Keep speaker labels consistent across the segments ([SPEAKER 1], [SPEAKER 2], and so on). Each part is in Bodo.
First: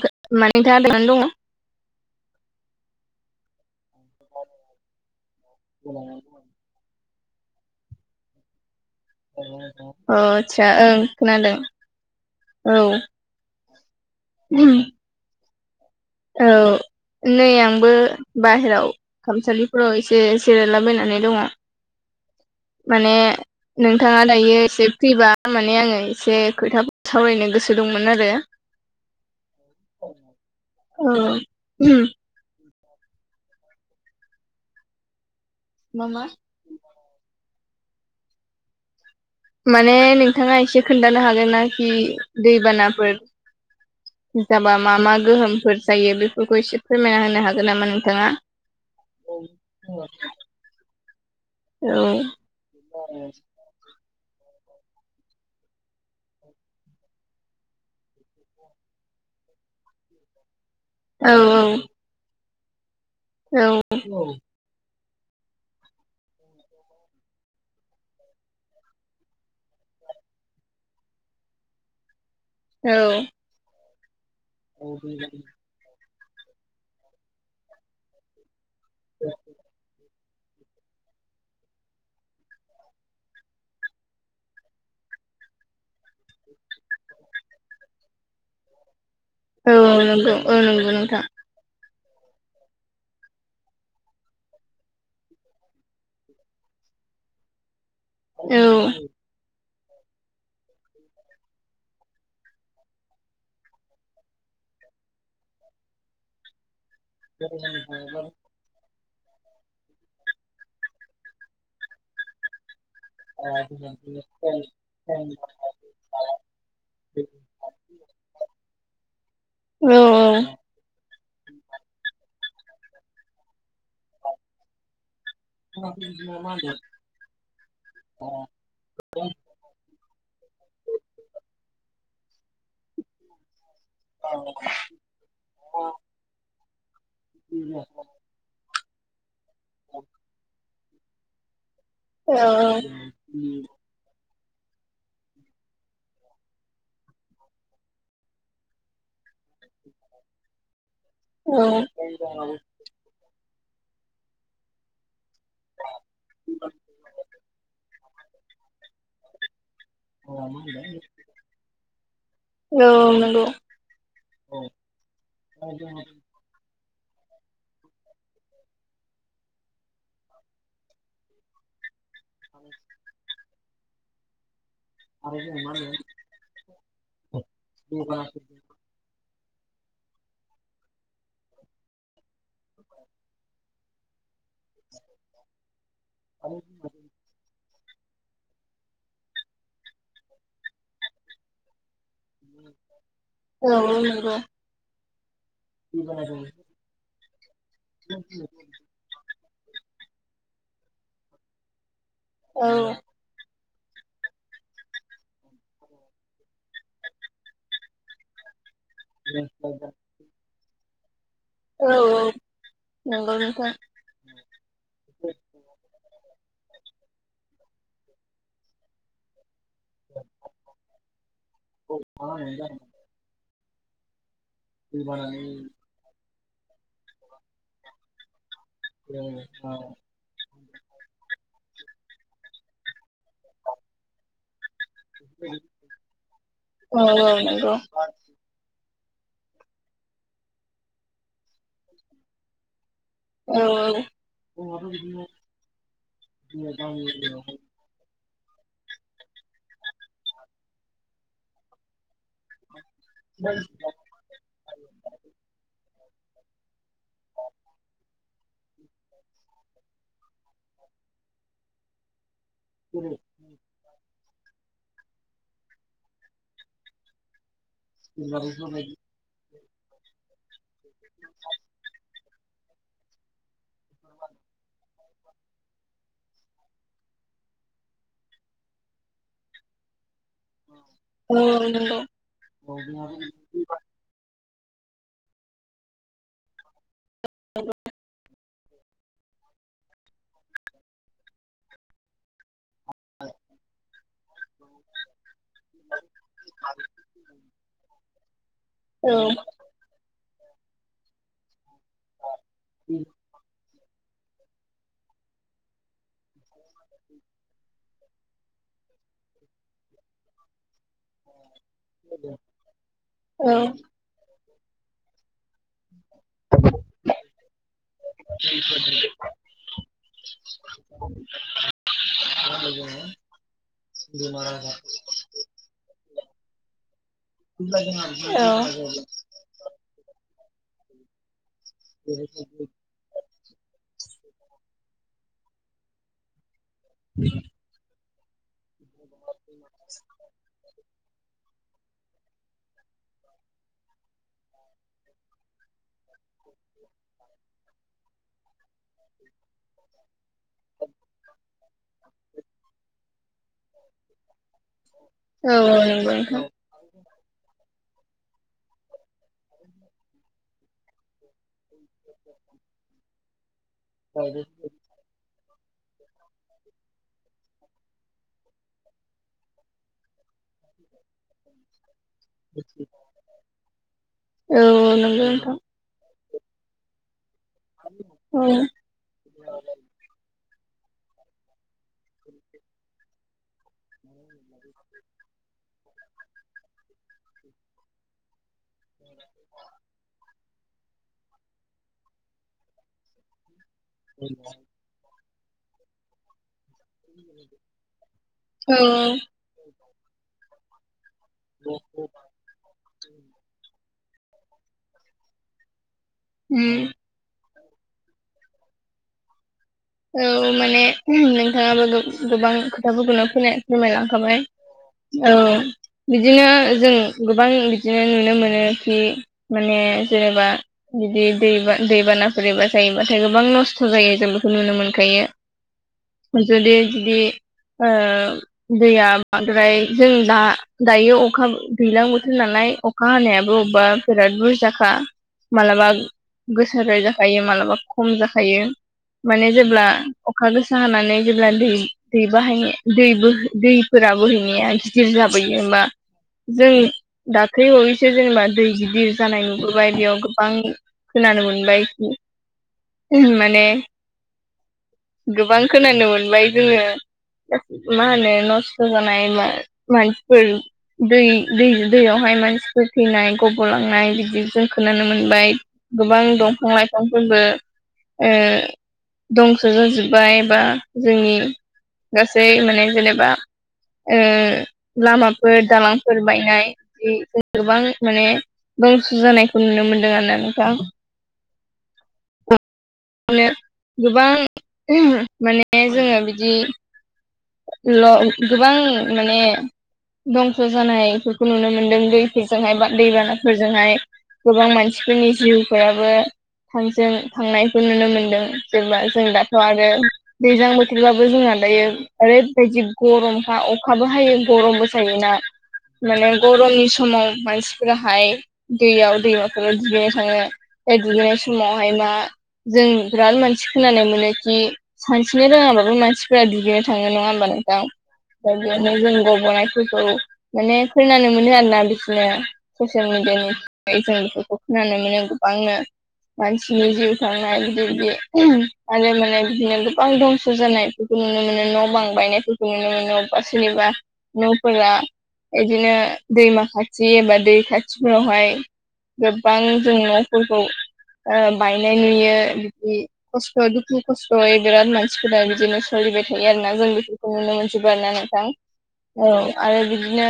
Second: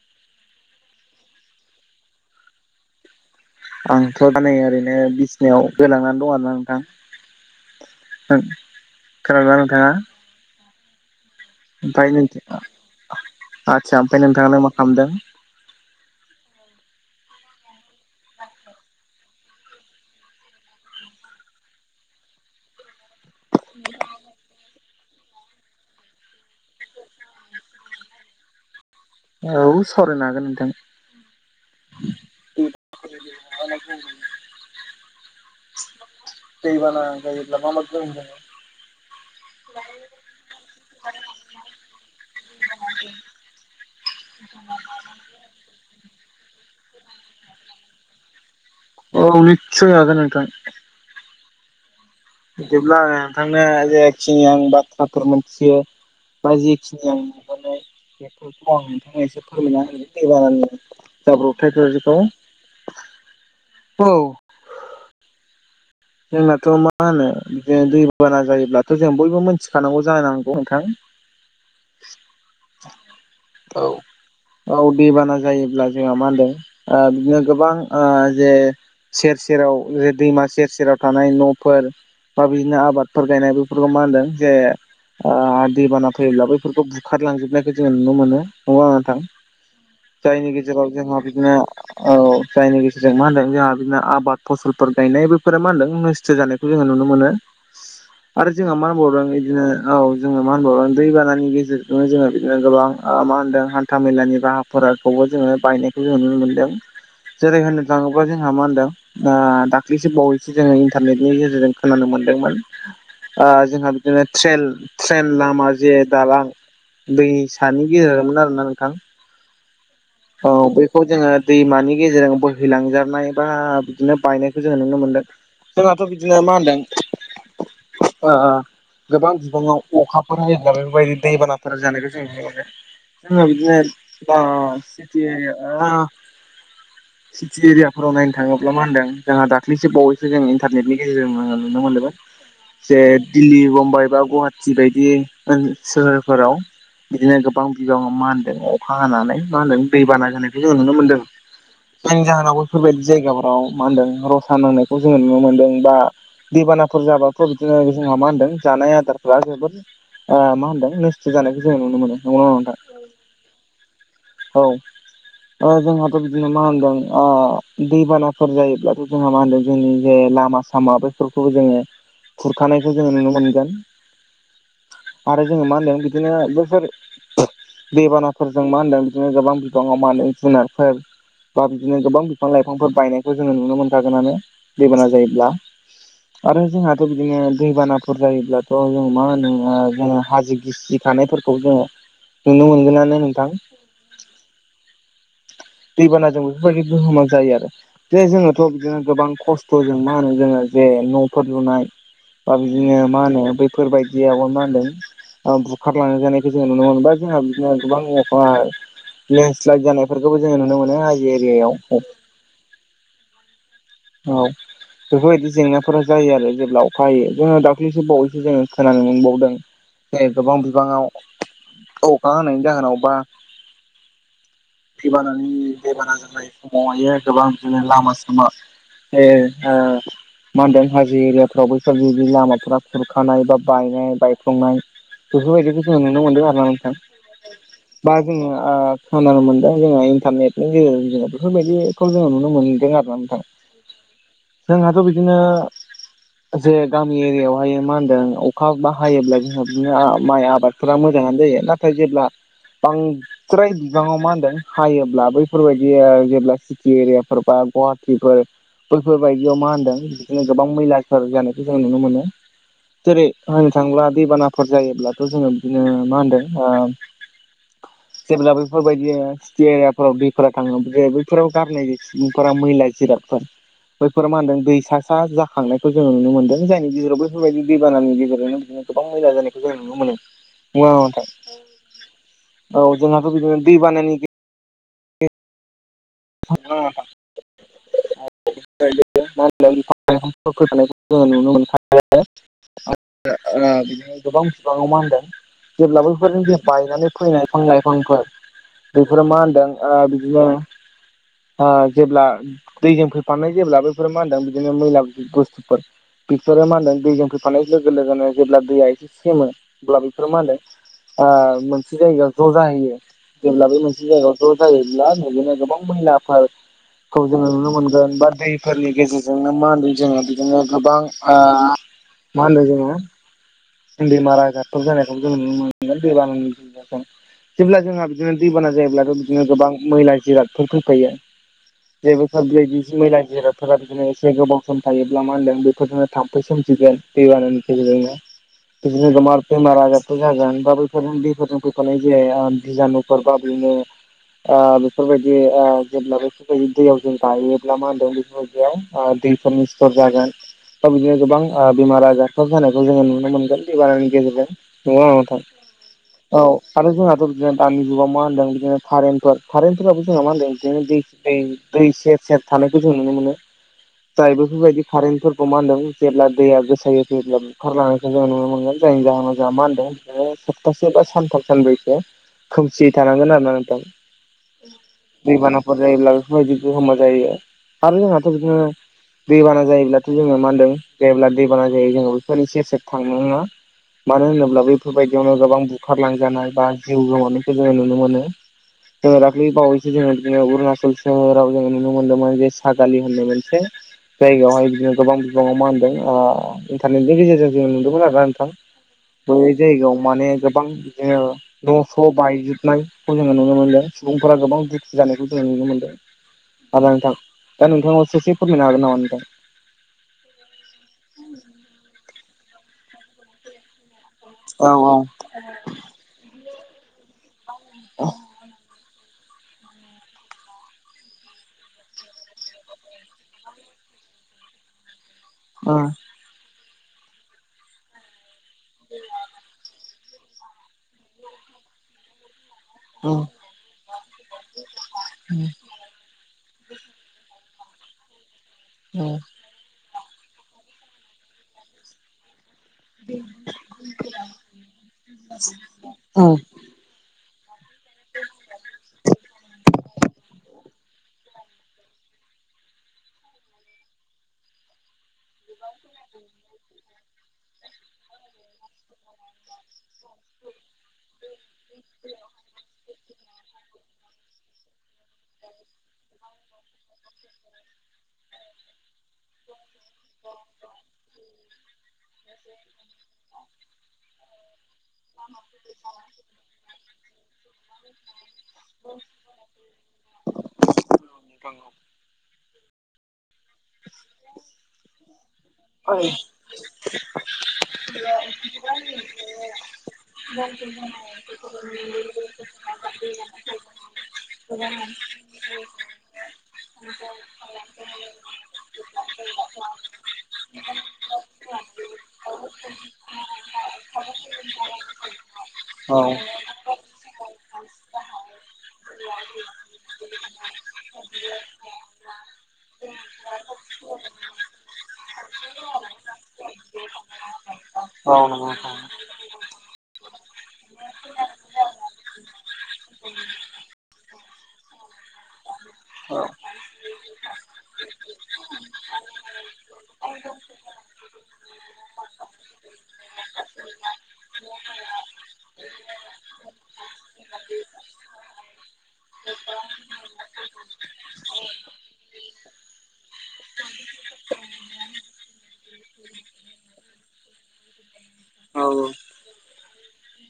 [SPEAKER 1] [unintelligible] माने [unintelligible] नानै दङ
[SPEAKER 2] आंथ' दा नै ओरैनो बिसिनायाव गोलांनानै दं आरो ना नोंथां [unintelligible] नोंथाङा
[SPEAKER 1] अ आतसा ओं खोनादों
[SPEAKER 2] ओमफ्राय नों
[SPEAKER 1] औ
[SPEAKER 2] आदसा ओमफ्राय नोंथांनानै मा खालामदों?
[SPEAKER 1] औ नै आंबो बाहेरायाव खामसालिफोराव एसे जिरायलाबायनानै दङ। माने नोंथाङा दायो एसे फ्रिबा माने आङो एसे खोथा सावरायनो गोसो दंमोन आरो
[SPEAKER 2] औ सावरायनो हागोन नोंथां।
[SPEAKER 1] औ [inaudible]
[SPEAKER 2] [inaudible]
[SPEAKER 1] मा मा
[SPEAKER 2] दैबाना जायोब्ला मा मा [inaudible]
[SPEAKER 1] माने नोंथाङा एसे खोन्थानो हागोननाखि दैबानाफोर जाबा मा मा गोहोमफोर जायो बेफोरखौ एसे फोरमायना होनो हागोन नामा नोंथाङा?
[SPEAKER 2] औ निसय आगान नोंथां।
[SPEAKER 1] औ
[SPEAKER 2] बिदिब्ला नोंथां जेखिनि आं बाथ्राफोर मिथियो बा जेखिनि आं नुबाय फोरखौ आं नोंथांमोन एसे फोरमायनाा होग्रोनि दैबानानि
[SPEAKER 1] औ
[SPEAKER 2] जाब्रबथायफोरखौ
[SPEAKER 1] औ
[SPEAKER 2] जोंनाथ' मा होनो जे दै बाना जायोब्लाथ' जों बयबो मिथिखानांगौ जानांगौ नोंथां
[SPEAKER 1] औ
[SPEAKER 2] औ औ दैबाना जायोब्ला जों मा होनदों बिदिनो गोबां जे सेर सेराव दैमा सेर सेराव थानाय न'फोर बा बिदिनो आबादफोर गायनाय बेफोरखौ मा होनदों जे दैबाना फैयोब्ला बैफोरखौ बुखारलांजोबनायखौ जोङो नुनो मोनो नंगौना नंङा नोंथां
[SPEAKER 1] औ नंगौ
[SPEAKER 2] जायनि
[SPEAKER 1] औ
[SPEAKER 2] गेजेराव
[SPEAKER 1] नंगौ
[SPEAKER 2] जोंहा
[SPEAKER 1] नोंथां
[SPEAKER 2] बिदिनो औ जायनि गेजेरजों मा होनदों जोंहा बिदिनो आबाद फसलफोर गायनाय बफोरा मा होनदों नस्थ' जानायखौ जोङो नुनो मोनो आरो
[SPEAKER 1] औ
[SPEAKER 2] जोंहा मा होनबावदों बिदिनो औ जोङो मा होनबाव दैबानानि गेजेरजोंनो जोङो बिदिनो गोबां मा होनदों हान्था मेलानि राहा फोरखौबो जोङो बायनायखौ जोङो नुनो मोनदों। जेरै होननो थाङोब्ला जोंहा मा होनदों आ दाख्लैसो बावैसो जोङो इन्टारनेटनि गेजेरजों खोनानो मोनदोंमोन। अ जोंहा बिदिनो ट्रेन ट्रेन लामा जे दालां दैसानि गेजेरावनो आरो ना नोंथां।
[SPEAKER 1] औ
[SPEAKER 2] औ बे खौ जोङो दैमानि गेजेरजों बोहैलांजानाय बा बिदिनो बायनायखौ जोङो नुनो मोनदों। जोंहाथ' बिदिनो मा होनदों ओ ओ गोबां बिबाङाव अखाफोर हानानै बेफोरबायदि दैबानाफोर जानायखौ जों नुनो मोनो। जोङो बिदिनो [unintelligible] फोराव नायनो थाङोब्ला मा होन्दों जोंहा दाख्लैसो बावैसो जों इन्टारनेटनि गेजेरजों जों नुनो मोनदोंमोन
[SPEAKER 1] औ
[SPEAKER 2] जे दिल्ली बम्बाइ बा गुवाहाटि बायदि सोहोरफोराव बिदिनो गोबां बिबाङा मा होनदों अखा हानानै मा होनदों दैबाना जानायखौ जों नुनो मोनदों
[SPEAKER 1] औ
[SPEAKER 2] जायनि जाहोनाव बेफोरबायदि जायगाफोराव मा होनदों रसा नांनाय खौ जोङो नुनो मोनदों बा दैबानाफोर जाबाथ' बिदिनो जोंहा मा होनदों जानाय आदारफ्रा जोबोद ओ मा होनदों नोस्थ' जानायखौ जों नुनो मोनो नंगौना नङा
[SPEAKER 1] औ
[SPEAKER 2] नोंथां?
[SPEAKER 1] नंगौ।
[SPEAKER 2] औ ओ जोंहाथ' जोंहा मा होनदों ओ दैबानाफोर जायोब्लाथ' जोंहा मा होनदों जोंनि जे लामा सामाबो बेफोरखौबो जोङो खुरखानायखौ जोङो नुनो मोनगोन‌। आरो जोङो मा होनदों बिदिनो बैफोर दैबानाफोरजों मा होनदों बिदिनो गोबां बिबाङाव मा होनो जुनारफोर बा बिदिनो गोबां बिफां लाइफांफोर बायनायखौ जोङो नुनो मोनखागोनानो। दैबाना जायोब्ला आरो जोंहाथ' जोङो दैबानाफोर जायोब्लाथ' जोङो मा होनो जोङो हाजो गिसि खानायफोरखौ जोङो
[SPEAKER 1] [inaudible]
[SPEAKER 2] नुनो मोनगोनानो नोंथां
[SPEAKER 1] औ नंगौ।
[SPEAKER 2] दैबानाजों बेफोरबायदि गोहोमा जायो आरो जे जोङोथ' बिदिनो गोबां खस थ जों मा होनो जोङो जे न'फोर लुनाय बा
[SPEAKER 1] औ
[SPEAKER 2] बिदिनो मा होनो बै फोरबायदियावबा मा होनदों ओ बुखारलां लांजानायखौ जोङो नुनो मोनबाय जोंहा बिदिनो गोबां अखा लेन्डस्लाइद जानायफोरखौबो जोङो नुनो मोनो हाजो एरियायाव
[SPEAKER 1] औ औ नंगौ नोंथां।
[SPEAKER 2] औ बेफोरबायदि जेंनाफोरा जायो आरो जेब्ला अखा हायो जोङो दाख्लिसो बावैसो जोङो खोनानो मोनबावदों जे गोबां बिबाङाव अखा हानायनि जाहोनाव बा दैबानानि दैबाना जानाय समावहायो गोबां बिदिनो लामा सामा ए ओ मा होनदों हाजो एरियाफ्राव बैफोरबादि लामाफोरा खुरखानाय बा बायनाय बायफ्लंनाय बेफोरबायदिखौ जोङो नुनो मोनदों आरोना नोंथां
[SPEAKER 1] औ औ नंगौ
[SPEAKER 2] बा जोङो ओ खोनानो मोनदों जोङो इन्टारनेटनि गेजेरजों जोङो बेफोरबायदिखौ जोङो नुनो मोनदों आरोना नोंथां।
[SPEAKER 1] औ
[SPEAKER 2] जोंहाथ' बिदिनो जे गामि एरियायावहाय मा होनदों अखा बा हायोब्ला जोंहा बिदिनो माइ आबादफोरा मोजाङानो जायो नाथाय जेब्ला बां फ्राय बिबाङाव मा होनदों हायोब्ला बैफोरबायदिया जेब्ला सि टि एरियाफोर बा गुवाहाटिफोर बैफोरबायदियाव मा होनदों बिदिनो गोबां मैलाफोर जानायखौ जों नुनो मोनो जेरै होननो थाङोब्ला दैबानाफोर जायोब्लाथ' जोङो बिदिनो मा होनदों ओ जेब्ला बेफोरबायदि सिटि एरियाफोराव फोरा थाङो बै जे बैफोराव गारनाय सुबुंफोरा मैला जिरादफोर बैफोर मा होनदों दै सा सा जाखांनायखौ जोङो नुनो मोनदों जायनि गेजेराव बेफोरबायदि दैबानानि गेजेरावनो बिदिनो गोबां मैला जानायखौ जोङो नुनो मोनो। नंगोना नङा
[SPEAKER 1] औ नंगौ
[SPEAKER 2] नोंथां औ जोंहाथ' बिदिनो दैबानानि गेजेरजों हेलौ नोंथां
[SPEAKER 1] [inaudible]
[SPEAKER 2] [unintelligible] फोरखौ जोङो नुनो मोनखा हेलौ आदसा ओ बिदिनो गोबां बिबाङाव मा होनदों [unintelligible] जेब्ला बैफोरनो दे बायनानै फैनाय फिफां लाइफांफोर
[SPEAKER 1] औ
[SPEAKER 2] बेफोरो मा होनदों आ बिदिनो ओ जेब्ला दैजों फैफानाय जेब्ला बैफोर मा होनदों बिदिनो मैला बुस्थुफोर बिसोरो मा होनदों दैजों फैफानाय लोगो लोगोनो जेब्ला दैया एसे सेमो अब्ला बेफोरो मा होनदों ओ मोनसे जायगायाव ज' जाहैयो
[SPEAKER 1] औ
[SPEAKER 2] जेब्ला
[SPEAKER 1] औ
[SPEAKER 2] बे मोनसे जायगायाव ज' जायोब्ला बिदिनो गोबां मैलाफोर खौ जोङो नुनो मोनगोन बा दैफोरनि गेजेरजोंनो मा होनदों जोङो बिदिनो गोबां मा होनो जोङो बेमार आजारफोर' जानायखौबो जोङो नुनो मोनगोन दैबानानि गेजेरजों जेब्ला
[SPEAKER 1] नंगौ
[SPEAKER 2] जोंहा बिदिनो
[SPEAKER 1] नोंथां
[SPEAKER 2] दैबाना जायोब्ला बिदिनो गोबां मैला जिरादफोर फैफायो जेबो बैफोर बायदि मैला जिरादफोरा बिदिनो एसे गोबाव सम थायोब्ला मा होनदों बेफोरजोंनो थाम्फै सोमजिगोन दैबानानि गेजेरजोंनो बिदिनो गोमार बेमार आजारफोर जागोन बा बैफोरनो दैफोरजों फैफानाय जिया बिजानुफोर बा बेनो बेफोरबायदि जेब्ला बेसबायदि दैयाव थायोब्ला मा होनदों बेफोरबायदि बेयाव दै फोरनि सिथर जागोन था बिदिनो गोबां ओ बेमार आजारफ्राब जानायखौ जोङो नुनो मोनगोन दैबानानि गेजेरजों नंगौना नंङा नोंथां
[SPEAKER 1] औ नंगौ
[SPEAKER 2] आरो जोंहाथ बिदिनो दानि जुगाव खारेनफोर मा होनदों दै दै दै सेर सेर थानायखौ जों नुनो मोनो जाय बेफोरबायदि कारेन्टफोरखौ मानदों जेब्ला दैया गोसायो फैब्ला बुंखारलांनायखौ जों नुनो मोनो जायनि जाहोनाव मा होनदों सप्तासे बा सानथाम सानब्रैसो खोमसियै थानांगोन आरो ना नोंथां
[SPEAKER 1] नोंथां
[SPEAKER 2] दैबाना ब्ला बेफोरबायदि गोहोमा जायो आरो जोंहाथ'
[SPEAKER 1] औ
[SPEAKER 2] बिदिनो दैबाना जायोब्लाथ' जोङो मा होनदों जेब्ला दैबाना जायो जोङो बेफोरनि सेर सेर थांनो नङा मानो होनोब्ला बेफोरबायदियावनो गोबां बुखारलांजानाय बा जिउ गोमानायखौ जोंङो नुनो मोनो जोंङो बिदिनो दाखालि बावैसो उरनाचलनि जोंङो नुनो मोन्दोंमोन जे सागालि होननाय मोनसे जायगायावहाय बिदिनो गोबां बिबाङाव मा होनदों इन्टारनेटनि गेजेरजों जों नुदोंमोन आरो ना नोंथां
[SPEAKER 1] औ औ
[SPEAKER 2] जायगायाव माने गोबां बिदिनो न' स' बायजोबनायखौ जोङो नुनो मोन्दों सुबुंफोरा गोबां दुखु जानायखौ जोंङो नुनो मोनदों
[SPEAKER 1] उम
[SPEAKER 2] दा नोंथां दा नोंथांया ससे फोरमायनो हागोन नामा नोंथां
[SPEAKER 1] औ माने नोंथाङाबो गोबां खोथाफोरखौनो फैनो फोरमायलांखाबाय औ बिदिनो जों गोबां बिदिनो
[SPEAKER 2] औ
[SPEAKER 1] नुनो मोनो खि माने जेनेबा बिदि दै बा दैबानाफोर एबा जायोबाथाय गोबां नस्थ' जायो जों बेखौ नुनो मोनखायो
[SPEAKER 2] अ
[SPEAKER 1] जुदि जुदि ओ दैया बाद्राय जों दा दायो अखा दैज्लां बोथोर नालाय अखा हानायाबो अबेबा बिराद बुरजाखा माब्लाबा गोसाद्राय जाखायो माबलाबा खम जाखायो
[SPEAKER 2] औ
[SPEAKER 1] माने जेब्ला अखा गोसा हानानै जेब्ला दै दै बाहायनो दै बो दैफोरा बोहैनाया गिदिर जाबोयो मा
[SPEAKER 2] नोंथां
[SPEAKER 1] जों दाख्लै हैसो जेनेबा दै गिदिर जानाय नुबोबाय बेयाव गोबां खोनानो मोनबायखि माने गोबां खोनानो मोनबाय जोङो मा होनो नस्थ' जानाय मा मानसिफोर दै दै दैयावहाय मानसिफोर थैनाय गब'लांनाय बिदिजों खोनानो मोनबाय गोबां दंफां लाइफांफोरबो दंस' जाजोब्बाय बा जोंनि गासै माने जेनेबा ओ लामाफोर दालांफोर बायनाय बिदि गोबां माने दंस जानायखौ नुनो मोनदों आरोना नोंथां
[SPEAKER 2] [unintelligible]
[SPEAKER 1] नो गोबां माने जोंङो बिदि ल गोबां माने दंस' जानाय इफोरखौ नुनो मोनदों दैफोरजोंहाय बा दैबानाफोरजोंहाय गोबां मानसिफोरनि जिउफोराबो थांजों थांनाय नुनो मोनदों जेनेबा जों दाथ' आरो दैज्लां बोथोरबाबो जोंहा दायो ओरैबायदि गरमखा अखाबो हायो गरमबो जायोना माने गरमनि समाव मानसिफोराहाय दैयाव दैमाफोराव दुगैनो थांङो बे दुगैनाय समावहाय मा जों बिराद मानसि खोनानाय मोनोखि सानस्रिनो रोङाबाबो मानसिफोरा दुगैनो थांङो नङा होमब्ला नों औ बेयावनो जों गब'नायफोरखौ माने खोनानो मोनो आरोना बिसोरनो ससियेल मिडियानि जों बेफोरखौ खोनानो मोनो गोबांनो मानसिनि जिउ थांनाय बिदि बिदि आरो माने बिदिनो गोबां दंस' जानाय इफोरखौ नुनो मोनो न'-बां बायनायफोरखौ नुनो मोनो अबबा सोरनिबा न'फोरा इदिनो दैमा खाथि एबा दै खाथिफोरावहाय गोबां जों न'फोरखौ ओ बायनाय नुयो बिदि खस्थ' दुखु खस्थ'यै बिराद मानसिफोरा बिदिनो सोलिबाय थायो आरो ना जों खौ नुनो मोनजोबो आरोना नोंथां औ आरो बिदिनो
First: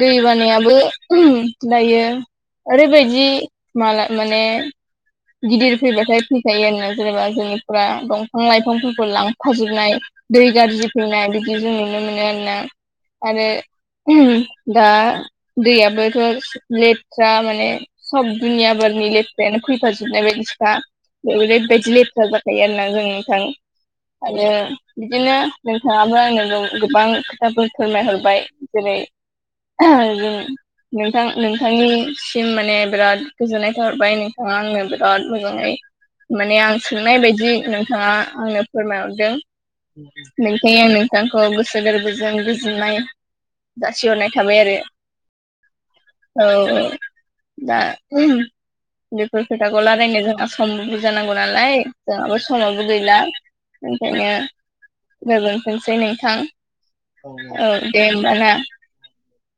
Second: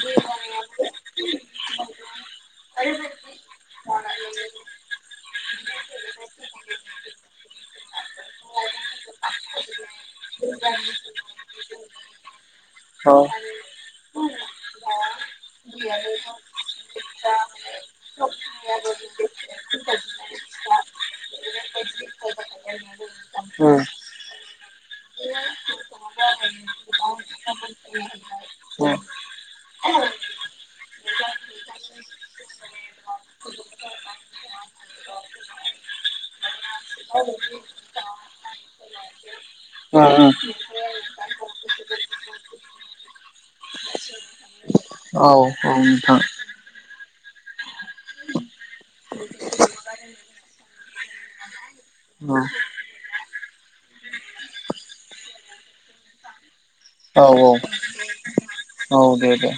[SPEAKER 1] दै बानायाबो दायो ओरैबायदि माला माने गिदिर फैबाथाय फैखायो आरोना जेनबा जोंनिफोरा दंफां लाइफांफोरखौ लांफाजोबनाय। दै गाज्रि फैनाय बिदि जों नुनो मोनो आरोना
[SPEAKER 2] औ
[SPEAKER 1] आरो [inaudible] दा
[SPEAKER 2] उम
[SPEAKER 1] दैयाबोथ' लेथ्रा माने सब दुनिया बारनि लेथ्रायानो फै फाजोबनाय बायदि सोखा बेव ओरैबायदि लेथ्रा जाखायो आरो ना जों नोंथां। आरो बिदिनो नोंथाङाबो आंनो गोबां खोथाफोर फोरमायहरबाय। जेरै [inaudible] जों नोंथां नोंथांनिसिम माने बिराद गोजोननाय थाबाय नो ओ आंनो बिराद मोजाङै माने आं सोंनाय बायदि नोंथाङा आंनो फोरमायहरदों। नंखायनो आं नोंथांखौ गोसो गोरबोजों गोजोननाय जासिहरनाय थाबाय आरो।
[SPEAKER 2] औ औ नोंथां।
[SPEAKER 1] औ औ दा [inaudible] बेफोर खोथाखौ लारायनो जोंहा समबो बुरजा नांगौ नालाय जोंहाबो समाबो गैला। ओंखायनो गोजोनथोंसै नोंथां। औ दे होमबा ना।
[SPEAKER 2] औ दे दे।